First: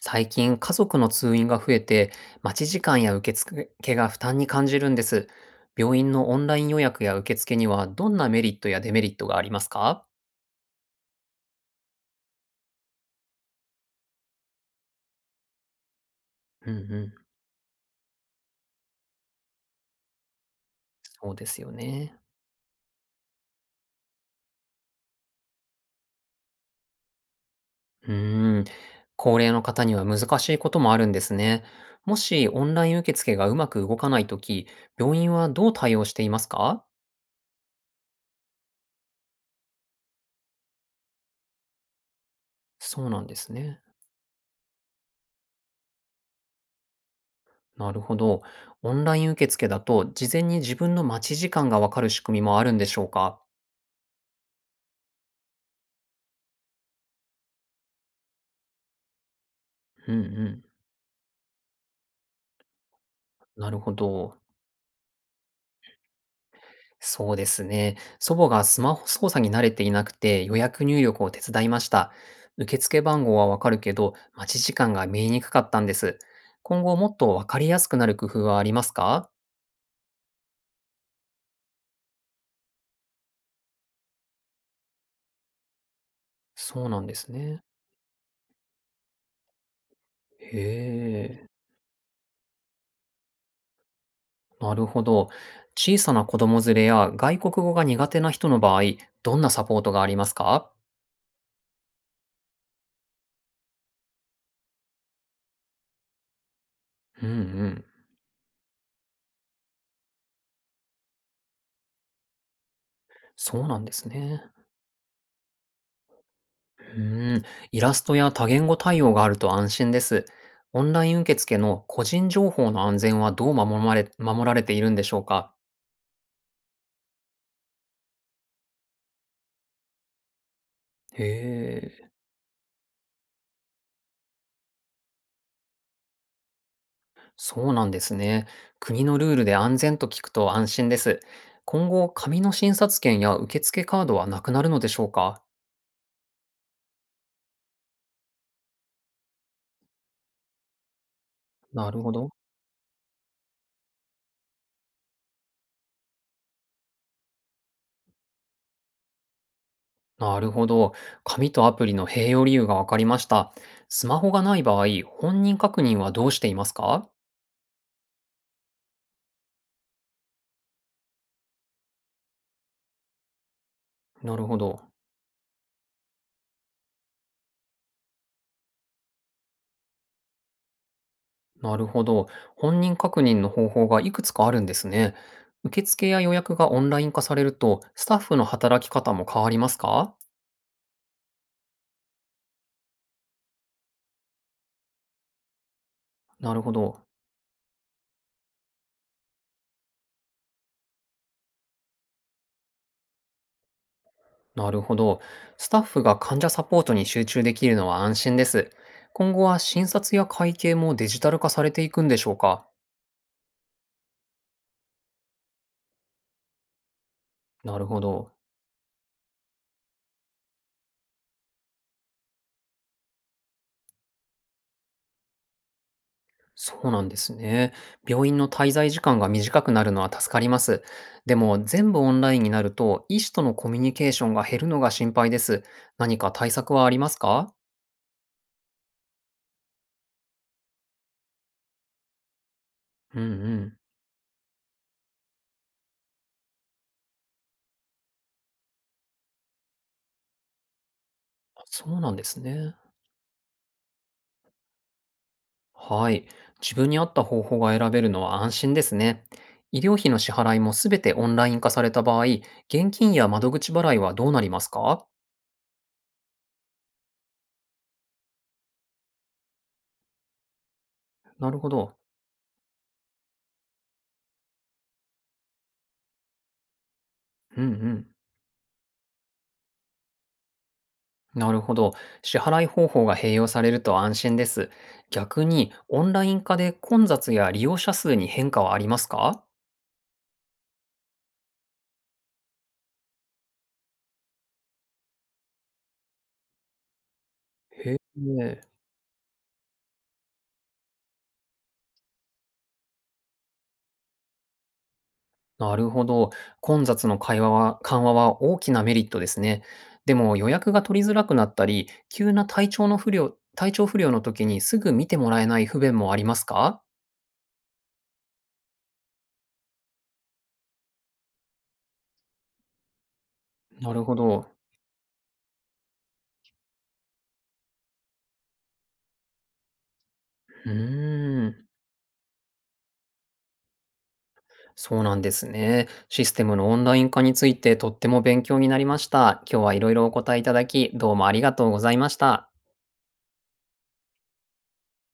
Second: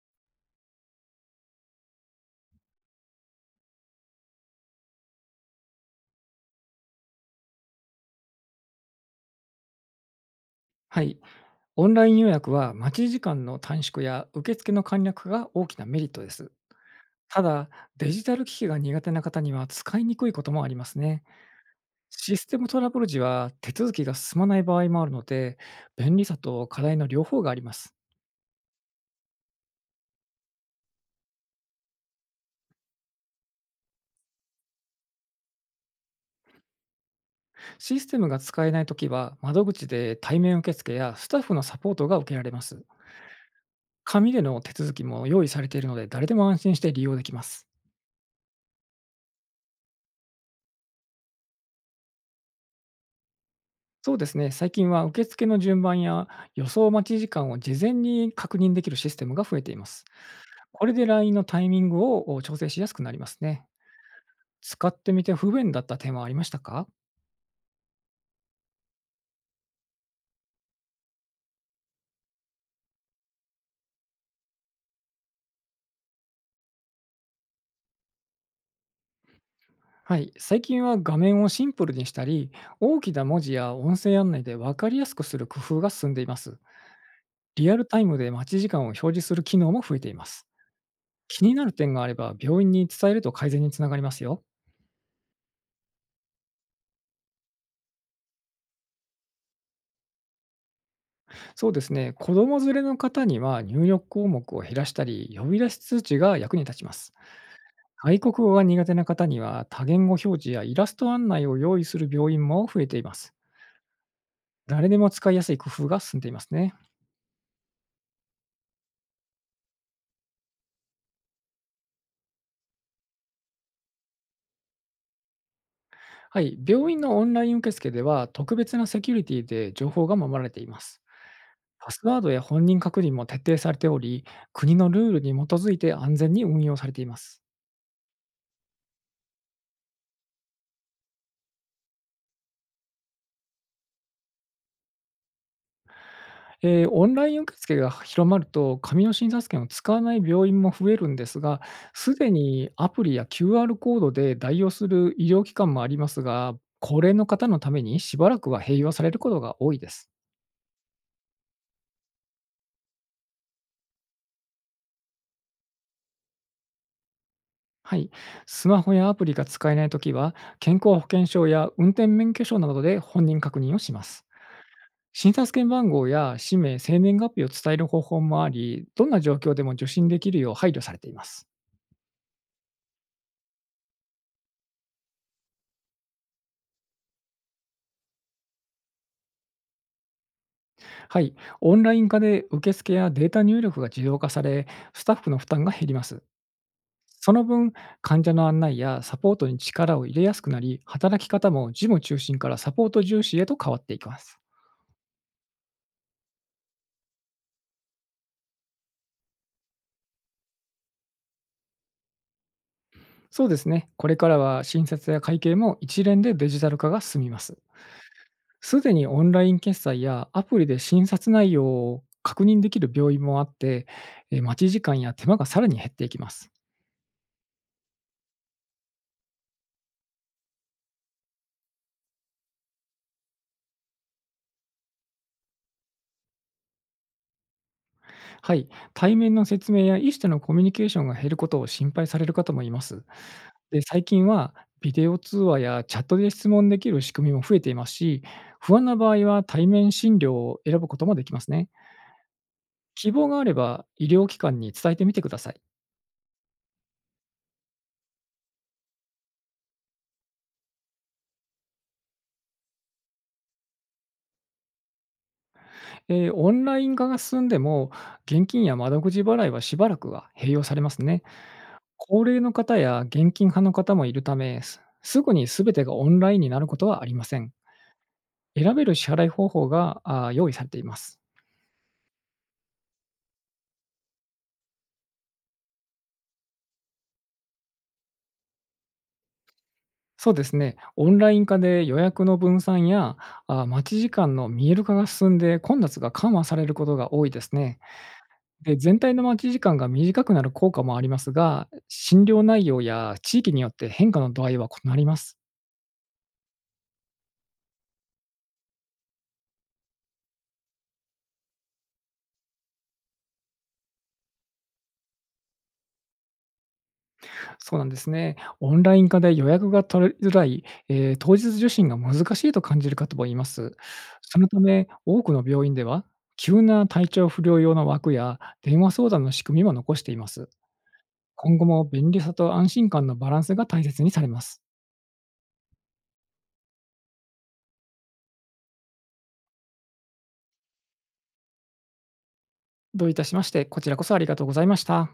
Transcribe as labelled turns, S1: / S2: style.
S1: 最近、家族の通院が増えて、待ち時間や受付が負担に感じるんです。病院のオンライン予約や受付には、どんなメリットやデメリットがありますか？
S2: はい、オンライン予約は待ち時間の短縮や受付の簡略が大きなメリットです。
S1: うんうん。
S2: ただ、デジタル機器が苦手な方には使いにくいこともありますね。
S1: そうですよね。
S2: システムトラブル時は手続きが進まない場合もあるので、便利さと課題の両方があります。
S1: うーん。高齢の方には難しいこともあるんですね。もし、オンライン受付がうまく動かないとき、病院はどう対応していますか？
S2: システムが使えないときは、窓口で対面受付やスタッフのサポートが受けられます。
S1: そうなんですね。
S2: 紙での手続きも用意されているので、誰でも安心して利用できます。
S1: なるほど。オンライン受付だと、事前に自分の待ち時間がわかる仕組みもあるんでしょうか？
S2: そうですね。最近は受付の順番や予想待ち時間を事前に確認できるシステムが増えています。
S1: うんうん。
S2: これで LINE のタイミングをお調整しやすくなりますね。
S1: なるほど。
S2: 使ってみて不便だった点はありましたか？
S1: そうですね。祖母がスマホ操作に慣れていなくて予約入力を手伝いました。受付番号はわかるけど、待ち時間が見えにくかったんです。今後もっとわかりやすくなる工夫はありますか？
S2: はい。最近は画面をシンプルにしたり、大きな文字や音声案内で分かりやすくする工夫が進んでいます。
S1: そうなんですね。
S2: リアルタイムで待ち時間を表示する機能も増えています。
S1: へ
S2: 気
S1: え、
S2: になる点があれば病院に伝えると改善につながりますよ。
S1: なるほど。小さな子供連れや外国語が苦手な人の場合、どんなサポートがありますか？
S2: そうですね。子供連れの方には入力項目を減らしたり、呼び出し通知が役に立ちます。
S1: うんうん。
S2: 外国語が苦手な方には多言語表示やイラスト案内を用意する病院も増えています。
S1: そうなんですね。
S2: 誰でも使いやすい工夫が進んでいますね。
S1: うーん、イラストや多言語対応があると安心です。オンライン受付の個人情報の安全はどう守られているんでしょうか？
S2: はい。病院のオンライン受付では特別なセキュリティで情報が守られています。
S1: へ
S2: パス
S1: え、
S2: ワードや本人確認も徹底されており、国のルールに基づいて安全に運用されています。
S1: そうなんですね。国のルールで安全と聞くと安心です。今後、紙の診察券や受付カードはなくなるのでしょうか？
S2: オンライン受付が広まると、紙の診察券を使わない病院も増えるんですが、
S1: なるほ
S2: すで
S1: ど。
S2: にアプリや QR コードで代用する医療機関もありますが、高齢の方のためにしばらくは併用されることが多いです。
S1: なるほど。紙とアプリの併用理由が分かりました。スマホがない場合、本人確認はどうしていますか？
S2: はい、スマホやアプリが使えないときは、健康保険証や運転免許証などで本人確認をします。
S1: なるほど。
S2: 診察券番号や氏名、生年月日を伝える方法もあり、どんな状況でも受診できるよう配慮されています。
S1: なるほど。本人確認の方法がいくつかあるんですね。受付や予約がオンライン化されると、スタッフの働き方も変わりますか？
S2: はい、オンライン化で受付やデータ入力が自動化され、スタッフの負担が減ります。
S1: なるほど。
S2: その分、患者の案内やサポートに力を入れやすくなり、働き方も事務中心からサポート重視へと変わっていきます。
S1: なるほど。スタッフが患者サポートに集中できるのは安心です。今後は診察や会計もデジタル化されていくんでしょうか？
S2: そうですね、これからは診察や会計も一連でデジタル化が進みます。
S1: なるほど。
S2: すでにオンライン決済やアプリで診察内容を確認できる病院もあって、待ち時間や手間がさらに減っていきます。
S1: そうなんですね。病院の滞在時間が短くなるのは助かります。でも全部オンラインになると医師とのコミュニケーションが減るのが心配です。何か対策はありますか？
S2: はい、対面の説明や医師とのコミュニケーションが減ることを心配される方もいます。
S1: うんうん。
S2: で、最近はビデオ通話やチャットで質問できる仕組みも増えていますし、不安な場合は対面診療を選ぶこともできます
S1: あ、
S2: ね。
S1: そうなんですね。
S2: 希望があれば医療機関に伝えてみてください。
S1: はい。自分に合った方法が選べるのは安心ですね。医療費の支払いもすべてオンライン化された場合、現金や窓口払いはどうなりますか？
S2: オンライン化が進んでも、現金や窓口払いはしばらくは併用されますね。
S1: なるほど。
S2: 高齢の方や現金派の方もいるため、すすぐに全てがオンラインになることはありません。
S1: うんうん。
S2: 選べる支払い方法が、用意されています。
S1: なるほど。支払い方法が併用されると安心です。逆に、オンライン化で混雑や利用者数に変化はありますか？
S2: そうですね、オンライン化で予約の分散や、待ち時間の見える化が進んで、混雑が緩和されることが多いですね。
S1: へえ。
S2: で、全体の待ち時間が短くなる効果もありますが、診療内容や地域によって変化の度合いは異なります。
S1: なるほど。混雑の会話は、緩和は大きなメリットですね。でも予約が取りづらくなったり、急な体調不良の時にすぐ見てもらえない不便もありますか？
S2: そうなんですね。オンライン化で予約が取りづらい、当日受診が難しいと感じる方もいます。
S1: なるほ
S2: その
S1: ど。
S2: ため、多くの病院では、急な体調不良用の枠や電話相談の仕組みも残しています。
S1: うー
S2: 今
S1: ん。
S2: 後も便利さと安心感のバランスが大切にされます。
S1: そうなんですね。システムのオンライン化についてとっても勉強になりました。今日はいろいろお答えいただき、どうもありがとうございました。
S2: どういたしまして、こちらこそありがとうございました。